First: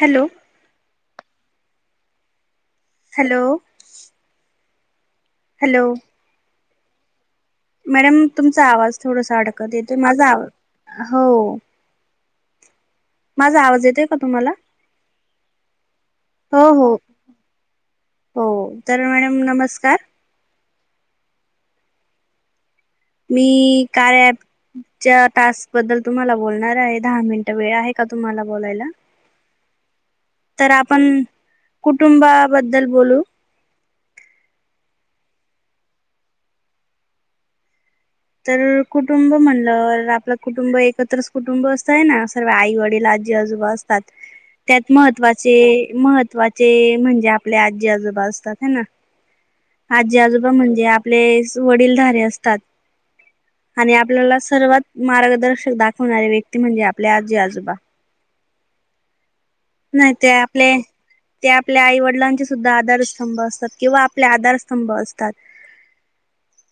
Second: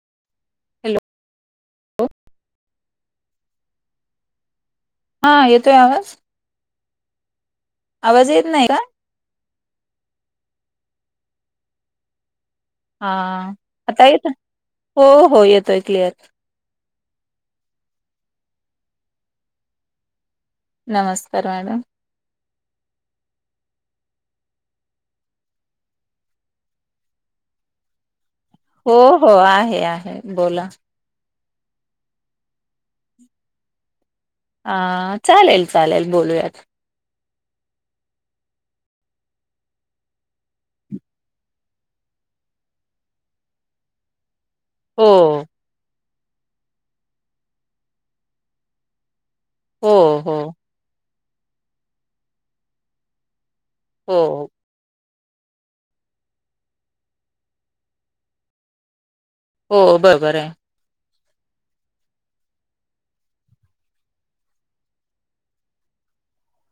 Hello hello hello हा येतोय hello आवाज मॅडम आवाज येत तुमचा नाही का आवाज थोडसा अडकत येतोय माझा आवा हो हा माझा आवाज आता येतोय का येत तुम्हाला हो हो येतोय क्लिअर. हो हो हो तर मॅडम नमस्कार नमस्कार मॅडम मी कार्य अँप च्या टास्क बद्दल तुम्हाला बोलणार आहे दहा मिनिट वेळ आहे का तुम्हाला बोलायला. हो हो आहे आहे. बोला तर आपण कुटुंबाबद्दल बोलू. ह चालेल चालेल बोलूयात. तर कुटुंब म्हणलं आपलं कुटुंब एकत्रच कुटुंब असतंय ना सर्व आई वडील आज जी आजोबा असतात. त्यात हो महत्त्वाचे महत्त्वाचे म्हणजे, आपले आजी आजोबा असतात हेना हो आजी हो आजोबा म्हणजे आपले वडीलधारे असतात. आणि हो आपल्याला सर्वात मार्गदर्शक दाखवणारी व्यक्ती म्हणजे आपले आजी आजोबा. हो नाय ते बरोबर आहे आपले ते आपल्या आई वडिलांचे सुद्धा आधारस्तंभ असतात किंवा, आपले आधारस्तंभ असतात.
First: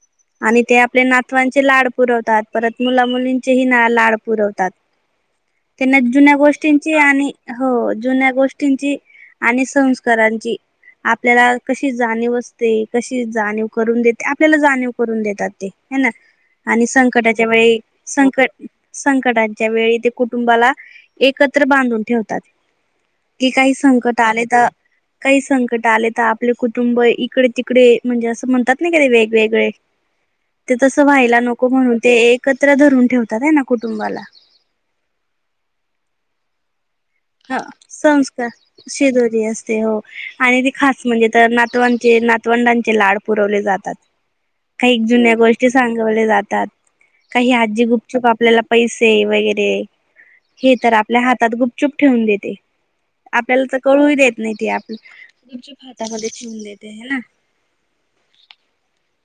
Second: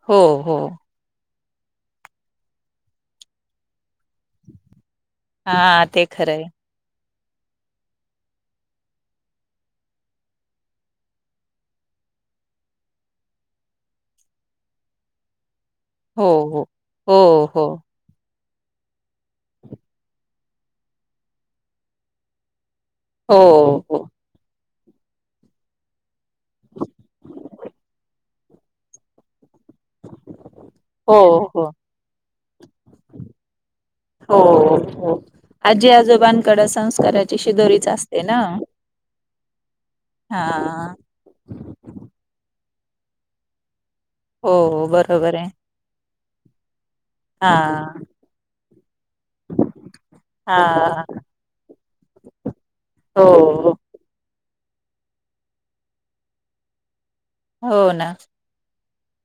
हो हो आणि त्या आपले नातवांचे लाड पुरवतात परत मुला मुलींचेही ना लाड पुरवतात. हा त्यांना ते खरं जुन्या आहे गोष्टींची, आणि हो जुन्या गोष्टींची आणि संस्कारांची आपल्याला कशी जाणीव असते कशी जाणीव करून देते आपल्याला जाणीव करून देतात ते. हेना हो हो आणि हो संकटाच्या हो वेळी संकट संकटांच्या वेळी ते कुटुंबाला एकत्र बांधून ठेवत. तात हो की काही हो संकट आले त काही संकट आले तर आपले कुटुंब इकडे तिकडे म्हणजे असं म्हणतात ना का ते वेगवेगळे ते तस हो व्हायला हो नको म्हणून ते एकत्र धरून ठेवतात हाय ना कुटुंबाला. हो हो. आजी आजोबांकड संस्कारा ह संस्कार शिदोरी असते हो हा आणि ती खास म्हणजे नातवांचे नातवंडांचे लाड पुरवले जातात हो काही जुन्या बरोबर आहे गोष्टी सांगवले जातात काही हा आजी गुपचुप आपल्याला पैसे वगैरे हे तर हा आपल्या हातात गुप ठेवून देते आपल्याला हो त कळू ही देत नाही ते आपल्या तुमच्या भातामध्ये चिवून देते ह ना. हो ना.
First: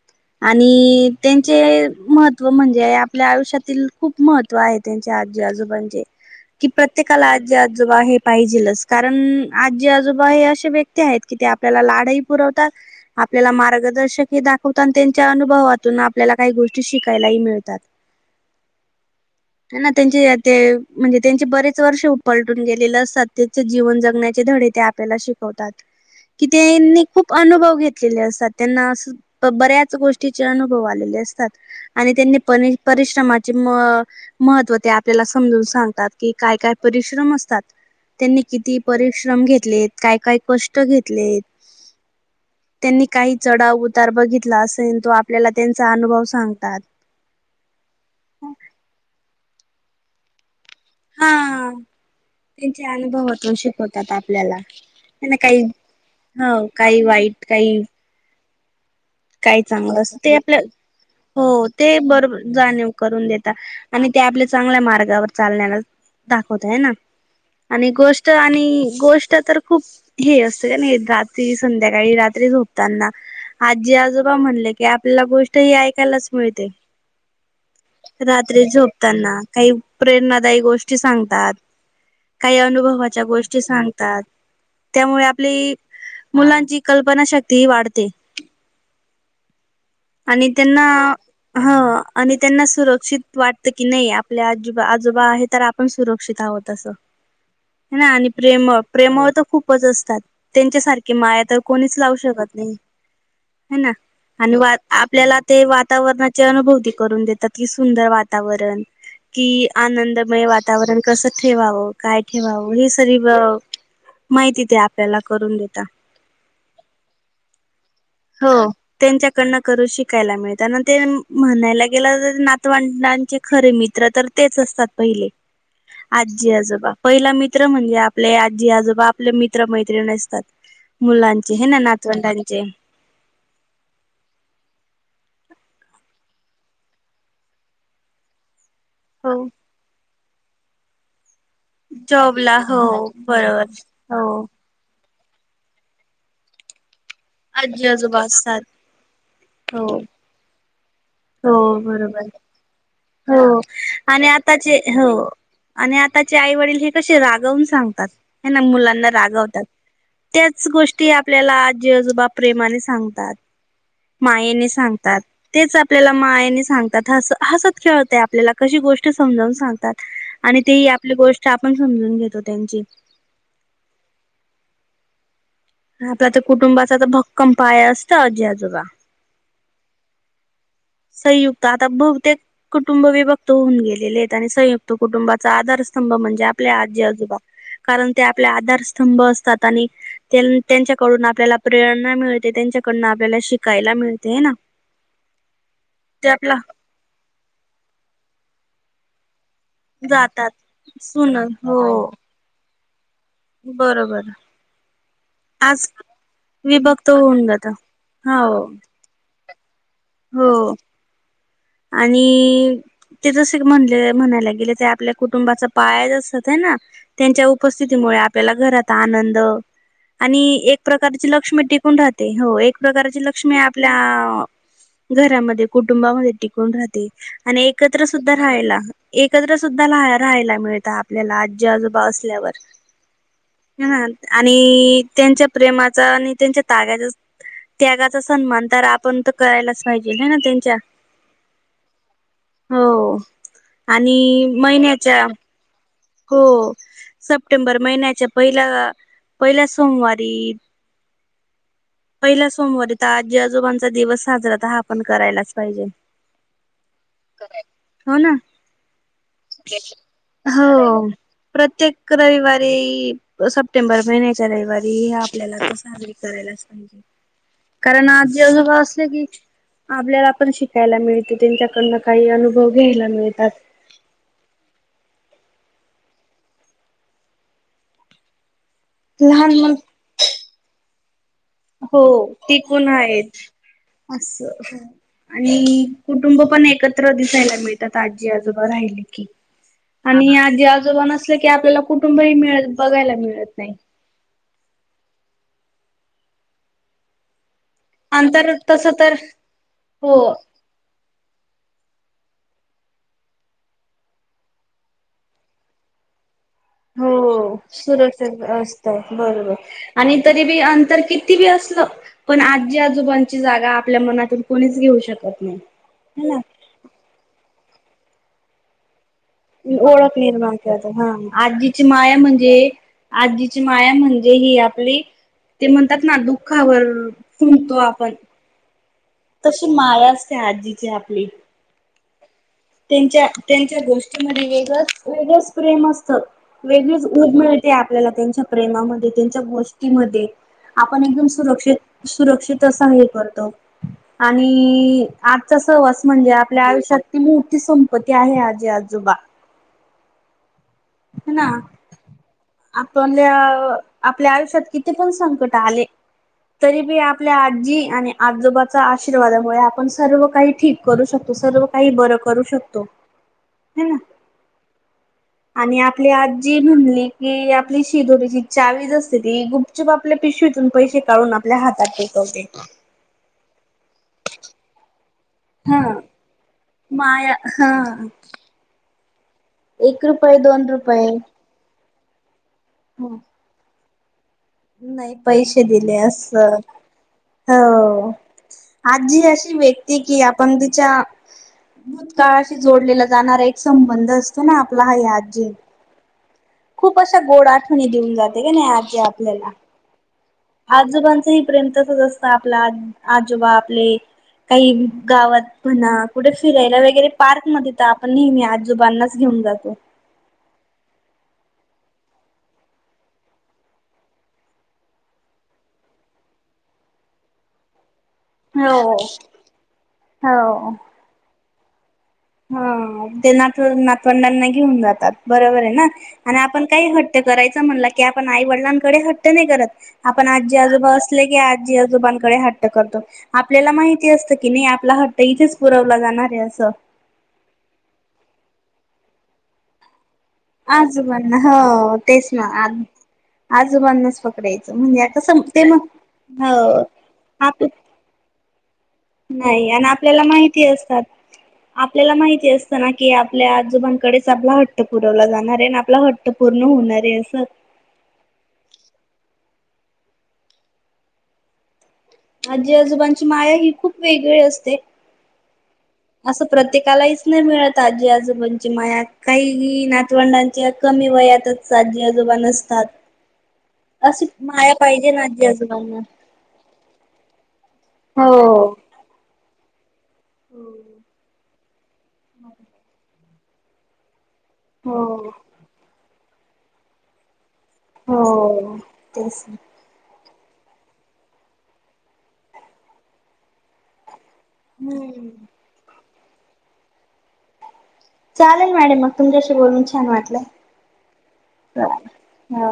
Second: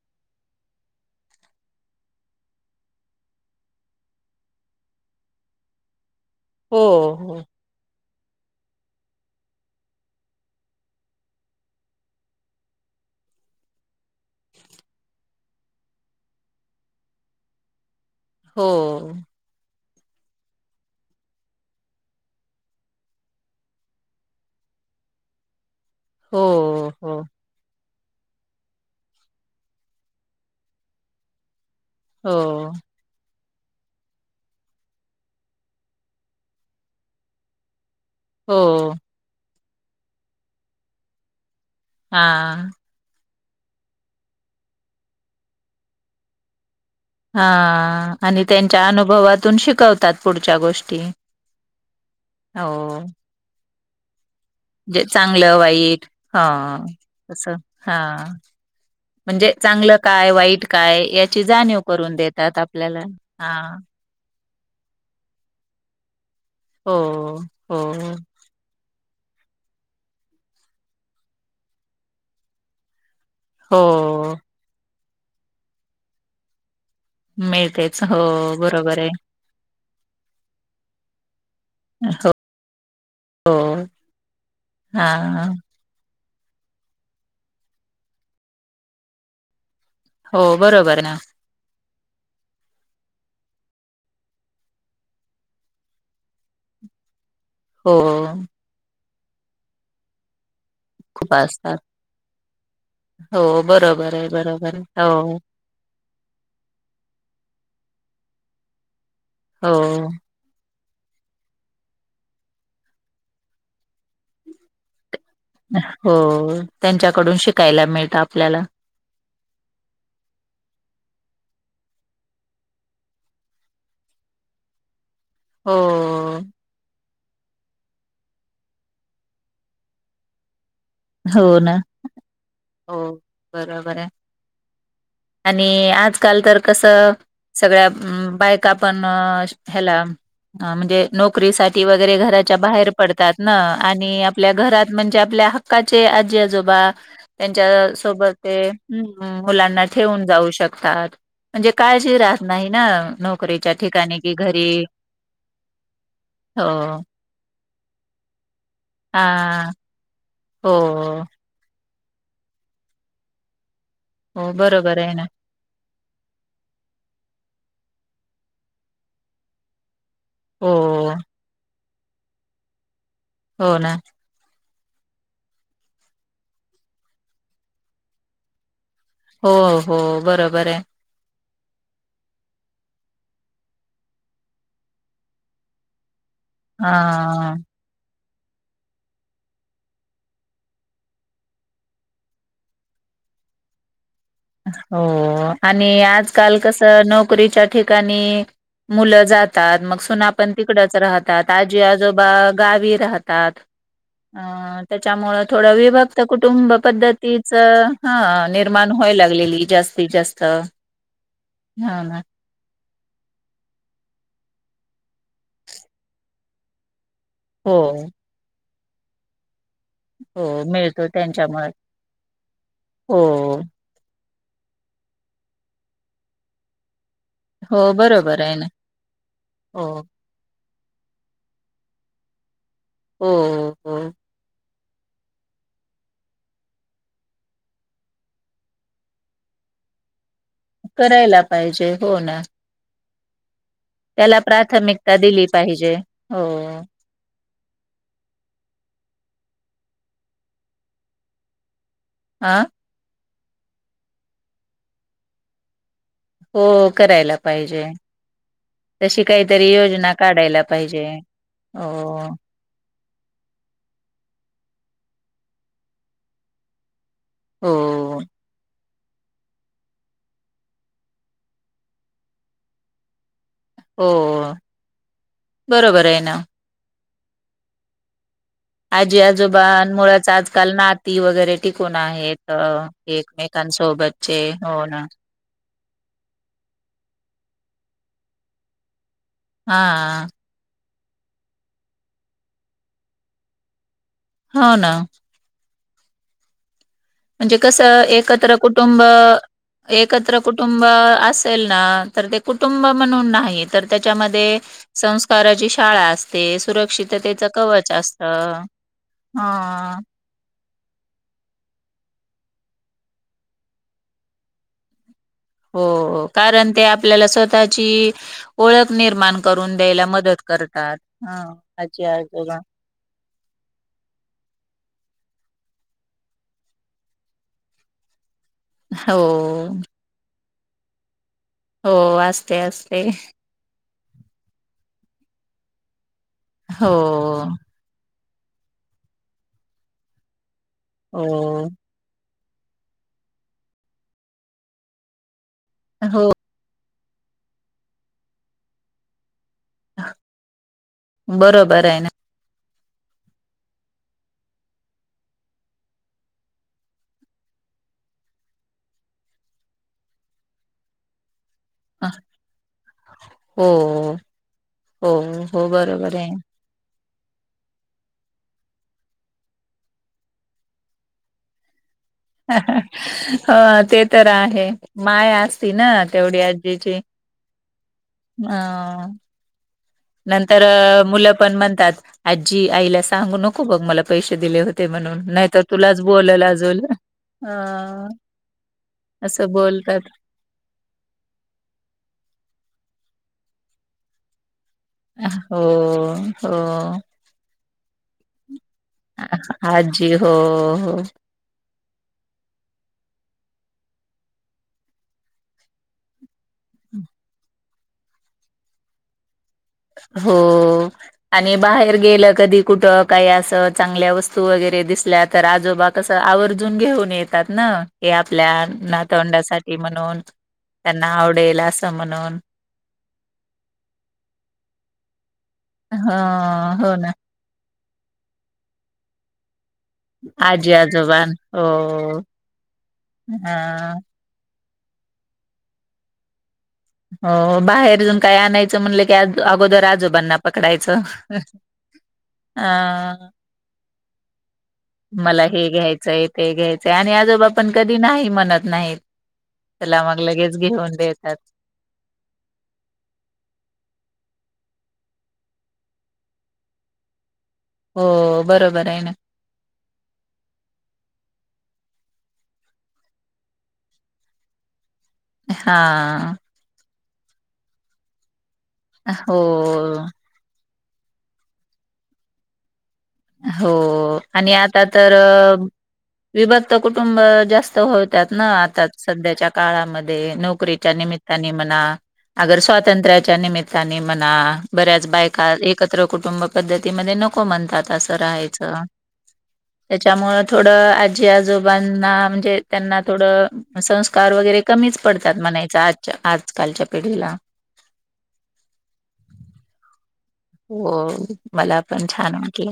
हे आणि त्यांचे महत्त्व म्हणजे आपल्या आयुष्यातील खूप महत्व आहे त्यांच्या आजी आजोबांचे की हो प्रत्येक हो आजोबा हे पाहिजेलस कारण आजी आजोबा हे असे व्यक्ती आहेत, की ते आपल्याला लाडाही पुरवतात. आपल्याला मार्गदर्शक हे दाखवत आणि त्यांच्या अनुभवातून आपल्याला काही गोष्टी शिकायलाही मिळतात. ह हो त्यांचे ते म्हणजे त्यांचे बरेच. वर्ष उपलटून गेलेलं सततेचे जीवन जगण्याचे धडे ते आपल्याला शिक की हो त्यांनी हो खूप अनुभव घेत ले असतात त्यांना अस बऱ्याच गोष्टीचे अनुभव आलेले असतात. आणि त्यांनी पर हो परिश्रमाचे म महत्त्व ते आपल्याला समजून सांगतात. की काय काय परिश्रम असतात, त्यांनी किती हो पर श्रम घेतलेत काय काय कष्ट घेतलेत. हा त्यांनी काही चढा उतार बघितला असेल तो आपल्याला त्यांचा अनुभव सांगतात. हा आणि त्यांच्या अनुभवातून शिकवतात. पुढच्या गोष्टी हा त्यांचे हो अनुभव होतो शिकवतात. आपल्याला जे ना चांगलं काही वाईट हा हो काही वाईट तसं काही हा म्हणजे काय चांगलं काय ते आपल्या वाईट काय याची हो जाणीव ते करून बरोबर देतात जाणीव आपल्याला करून हा देेतात. आणि ते आपल्या चांगल्या मार्गावर चालण्याला दाखवत आहे. ना हो हो आणि गोष्ट आणि गोष्ट तर खूप हे असतं का नाही रात्री संध्याकाळी रात्री झोपताना. हो जी आजोबा म्हणले की आपल्याला गोष्ट ही ऐकायलाच मिळते. मिळतेच. हो रात्री बरोबर आहे झोपताना काही प्रेरणादायी गोष्टी सांगतात. काही अनुभवाच्या हो गोष्टी सांगतात हा त्यामुळे आपली मुलांची कल्पना शक्ती ह वाढते. आणि हो त्यांना बरोबर ना ह आणि त्यांना सुरक्षित वाटतं की नाही आपल्या आजोबा आजोबा आहे तर पण सुरक्षित आहोत असं. ह हो ना आणि प्रेम प्रेमळ तर खूपच असतात त्यांच्या सारखे की खूप माया तर असतात कोणीच लावू शकत नाही. हो ह ना बरोबर आहे आणि वा बरोबर आहे हो आपल्याला ते वातावरणा अनुभूती करून देतात कि सुंदर वातावरण कि हो आनंदमय वातावरण कसं ठेवावं काय ठेवावं हे सरी माहिती ते आपल्याला करून देता. हो त्यांच्याकडून शिकायला मिळतात. हो. त्यांच्याकडन करून शिकायला मिळतात, आणि ते म्हणायला गेलं नातवाडांचे खरे मित्र तर तेच असतात पहिले. हो आजी, आजोबा पहिला मित्र म्हणजे आपले आजी, आजोबा आपले मित्र मैत्रीण असतात. मुलांचे हे ना नातवंडांचे हो बरोबर आहे. आणि आजकाल तर कसं सगळ्या बायक ण हो ह म्हणजे न वगैरे घराच्या जॉबला हो बाहेर पडतात ना बरोबर आणि हो आपल्या घरात म्हणजे आपल्या हक्काचे आजी आजोबा आजी त्यांच्या आजोबा सोबत ते असतात मुलांना हो ठेवून जाऊ शकतात हो म्हणजे काळजी बरोबर राहत नाही ना हो नोकरीच्या ठिकाणी आणि कि घरी आताचे हो आणि आताचे आई वडील हे हो कसे रागवून सांगतात ह ना मुलांना रागवतात हा त्याच हो गोष्टी आपल्याला आ बा प्रेमाने सांगतात हो मायेने बरोबर आहे सांगतात ना तेच आपल्याला मायाने सांगतात हस हसत खेळत आपल्याला कशी गोष्ट समजाून सांगतात आणि हो ते ही आपली गोष्ट आपण समजून घेतो त्यांची हो ना आपला तर कुटुंबाचा तर भक्कम पाय असत आजी आजोबा हो हो बरोबर आहे संयुक्त आता बहुतेक कुटुंब विभक्त होऊन गेलेले आहेत आणि संयुक्त कुटुंबाचा आधारस्तंभ म्हणजे आपल्या आजी आजोबा हा कारण ते आपले आधारस्तंभ असतात आणि त्यांच्याकडून आपल्याला प्रेरणा मिळते त्यांच्याकडून आपल्याला शिकायला मिळते ना हो आणि ते आपला आजकाल कस नोकरीच्या ठिकाणी मुलं जात ात मग सुना जातात पण तिकडच सुन राहतात हो आजी आजोबा गावी राहत बरोबर अ त्याच्यामुं थोडं आज विभक्त कुटुंब विभक्त होऊन पद्धतीच जात ह हो निर्माण होय लागलेली जास् हो ना आणि ते जसे म्हणले म्हणायला गेले ते आपल्या कुटुंबाचा पाया असत आहे ना त्यांच्या हो उपस्थितीमुळे आपल्याला घरात आनंद आणि हो एक मिळतो प्रकारची लक्ष्मी त्यांच्यामुळे टिकून राहते हो एक प्रकारची हो लक्ष्मी आपल्या अ घरामध्ये कुटुंबामध्ये टिकून राहते आणि हो एकत्र सुद्धा बरोबर आहे ना राहायला एकत्र हो सुद्धा राहा राहायला मिळत आपल्याला आजी आजोबा असल्यावर हो ह हो आणि त्यांच्या प्रेमाचा आणि त्यांच्या त्यागाचा त्यागाचा सन्मान तर आपण तर करायलाच पाहिजे ना करायला पाहिजे हो ना हो आणि त्याला प्राथमिकता महिन्याच्या दिली पाहिजे हो सप्टेंबर महिन्याच्या पहिल्या पहिल्या सोमवारी पहिला हा सोमवारी तर आजी आजोबांचा दिवस साजरा त हा आपण करायलाच पाहिजे हो करायला पाहिजे हो ना तशी काहीतरी योजना काढायला पाहिजे हो ते सप्टेंबर महिन्याच्या रविवारी आपल्याला तर साजरी करायलाच पाहिजे हो कारण आजओद वाासले की आपल्याला पण शिकायला मिळत त्यांच्याकडन काही अनुभव घ्यायला मिळतात हो बरोबर आहे ना आजी लहान मुल आजोबां मुच आजकाल नाती वगैरे कोण हो आहेत ते पण आहेत एकमेकांसोबतचे असं होन आणि कुटुंब पण एकत्र दिसायला मिळतात आजी आजोबा राहिली की हा आणि आजी आजोबा नसले की आपल्याला कुटुंबही मिळत बघायला मिळत नाही हो ना म्हणजे कसं अंतर एकत्र तस कुटुंब तर हो एकत्र कुटू कुटुंब असेल ना तर ते कुटुंब म्हणून नाही तर त्याच्यामध्ये संस्काराची शाळा असते हो सुरक्षिततेच कवच सुरक्षित असतं असत बरोबर हा आणि तरी बी अंतर किती बी असलं पण आजी आजोबांची जागा आपल्या मनातून कोणीच घेऊ शकत नाही. ह हो ना कारण ते आपल्याला स्वतःची ओळख निर्माण करून द्यायला ओळख मदत निर्माण करत करतात हा आजीची आजी माया म्हणजे आजोबा आजीची माया म्हणजे ही आपली ते म्हणतात ना दुःखावर फुंकतो आपण हो तशी माया असते आजीची आपली हो अस त्यांच्या त्यांच्या गोष्टीमध्ये वेगळंच वेगळंच प्रेम असतं हो वेगळीच ऊब मिळते आपल्याला त्यांच्या प्रेमामध्ये त्यांच्या गोष्टीमध्ये आपण एकदम हो सुरक्षित सुरक्षित असं हे करतो आणि आजचा सहवास हो म्हणजे आपल्या आयुष्यात ती मोठी संपत्ती आहे आजी आजोबा ह ना बरोबर आहे ना आपल्या आपल्या आयुष्यात किती पण संकट आले तरी बी आपल्या आजी आणि आजोबाचा आशीर्वादामुळे आपण सर्व काही ठीक करू शकतो सर्व काही बरं करू शकतो हो हे ना हो हो आणि आपली बरोबर आहे आजी म्हणली की आपली शिदोरीची चावीच असते ती गुपचुप आपल्या पिशवीतून पैसे काढून आपल्या हातात दे ह ते तर आहे माय असती हा ना तेवढी आजी माया हा. ह एक रुपये नंतर दोन अ रुपये मुलं पण म्हणतात आजी आईला सांगू नको बग पैसे दिले होते नाही म्हणून नाहीतर पैसे दिले तुलाच बोलल असं अजून हो आजी असं अशी व्यक्ती बोलतात कि आप पण तिच्या भूतकाळाशी जोडलेला जाणारा एक संबंध असतो. अस ना आपला या आजी हो खूप हो. अशा गोड आठवणी देऊन जाते की नाही आजी आपल्याला आजी हो हो आजोबांचं प्रेम तसंच असतं आपला आजोबा आपले काही गावात म्हणा कुठे फिरायला वगैरे पार्क मध्ये तर आपण नेहमी आजोबांनाच घेऊन जातो. हो. आणि बाहेर गेलं कधी कुठं काही असं चांगल्या वस्तू वगैरे दिसल्या तर आजोबा तसं आवर्जून घेऊन येतात ना हे आपल्या हो. नातवंडासाठी म्हणून त्यांना आवडेल असं म्हणून हा ते नात नातवंडांना घेऊन जातात बरोबर आहे ना ह आणि आपण काही हो ना हट्ट करायच म्हणला की आपण आई वडिलांकडे हट्ट नाही करत आपण आजी आजोबा असले आजोबान की हो आजी आजोबांकडे हट्ट करतो हा आपल्याला माहिती असतं की नायी आपला हट्ट इथेच पुरवला जाणार आहे असं हो बाहेरुन काय आणायचं म्हणलं की अगोदर आजोबांना पकडायचं आजोबांना हो तेच ना अ आजोबांनाच फक्त द्यायचं म्हणजे आता ते मला संपते हे ना हो आता ती नाही म्हणत नाहीत. नाही आणि त्याला मग आपल्याला लगेच माहिती घेऊन असतात. देतात आपल्याला माहिती असत ना की आपल्या आजोबांकडेच आपला हट्ट पुरवला जाणार आहे आणि आपला ह पूर्ण होणार आहे असं. हो बरोबर आहे ना. आजी आजोबांची माया ही खूप वेगळी असते. हा. असं प्रत्येकालाहीच नाही मिळत आजी-आजोबंची माया हो काही ही नातवंडांच्या कमी वयातच आजी-आजोबा नसतात. हो अशी आणि माया आता पाहिजे तर ना आजी अ. आजोबांना विभक्त कुटुंब जास्त होतात ना हो आता सध्याच्या काळामध्ये. नोकरीच्या हो निमित्ताने म्हणा, अगर स्वातंत्र्याच्या निमित्ताने म्हणा. बऱ्याच बायका एकत्र कुटुंब पद्धतीमध्ये नको म्हणतात. असं हो राहायचं. तेच त्याच्यामुळ थोडं आजी-आजोबांना म्हणजे त्यांना थोडं संस्कार वगैरे कमीच हम्म पडतात म्हणायचं आजच्या आजकालच्या पिढीला. चालेल मॅडम मग तुमच्याशी बोलून छान वाटल. हो मला पण छान वाटलं.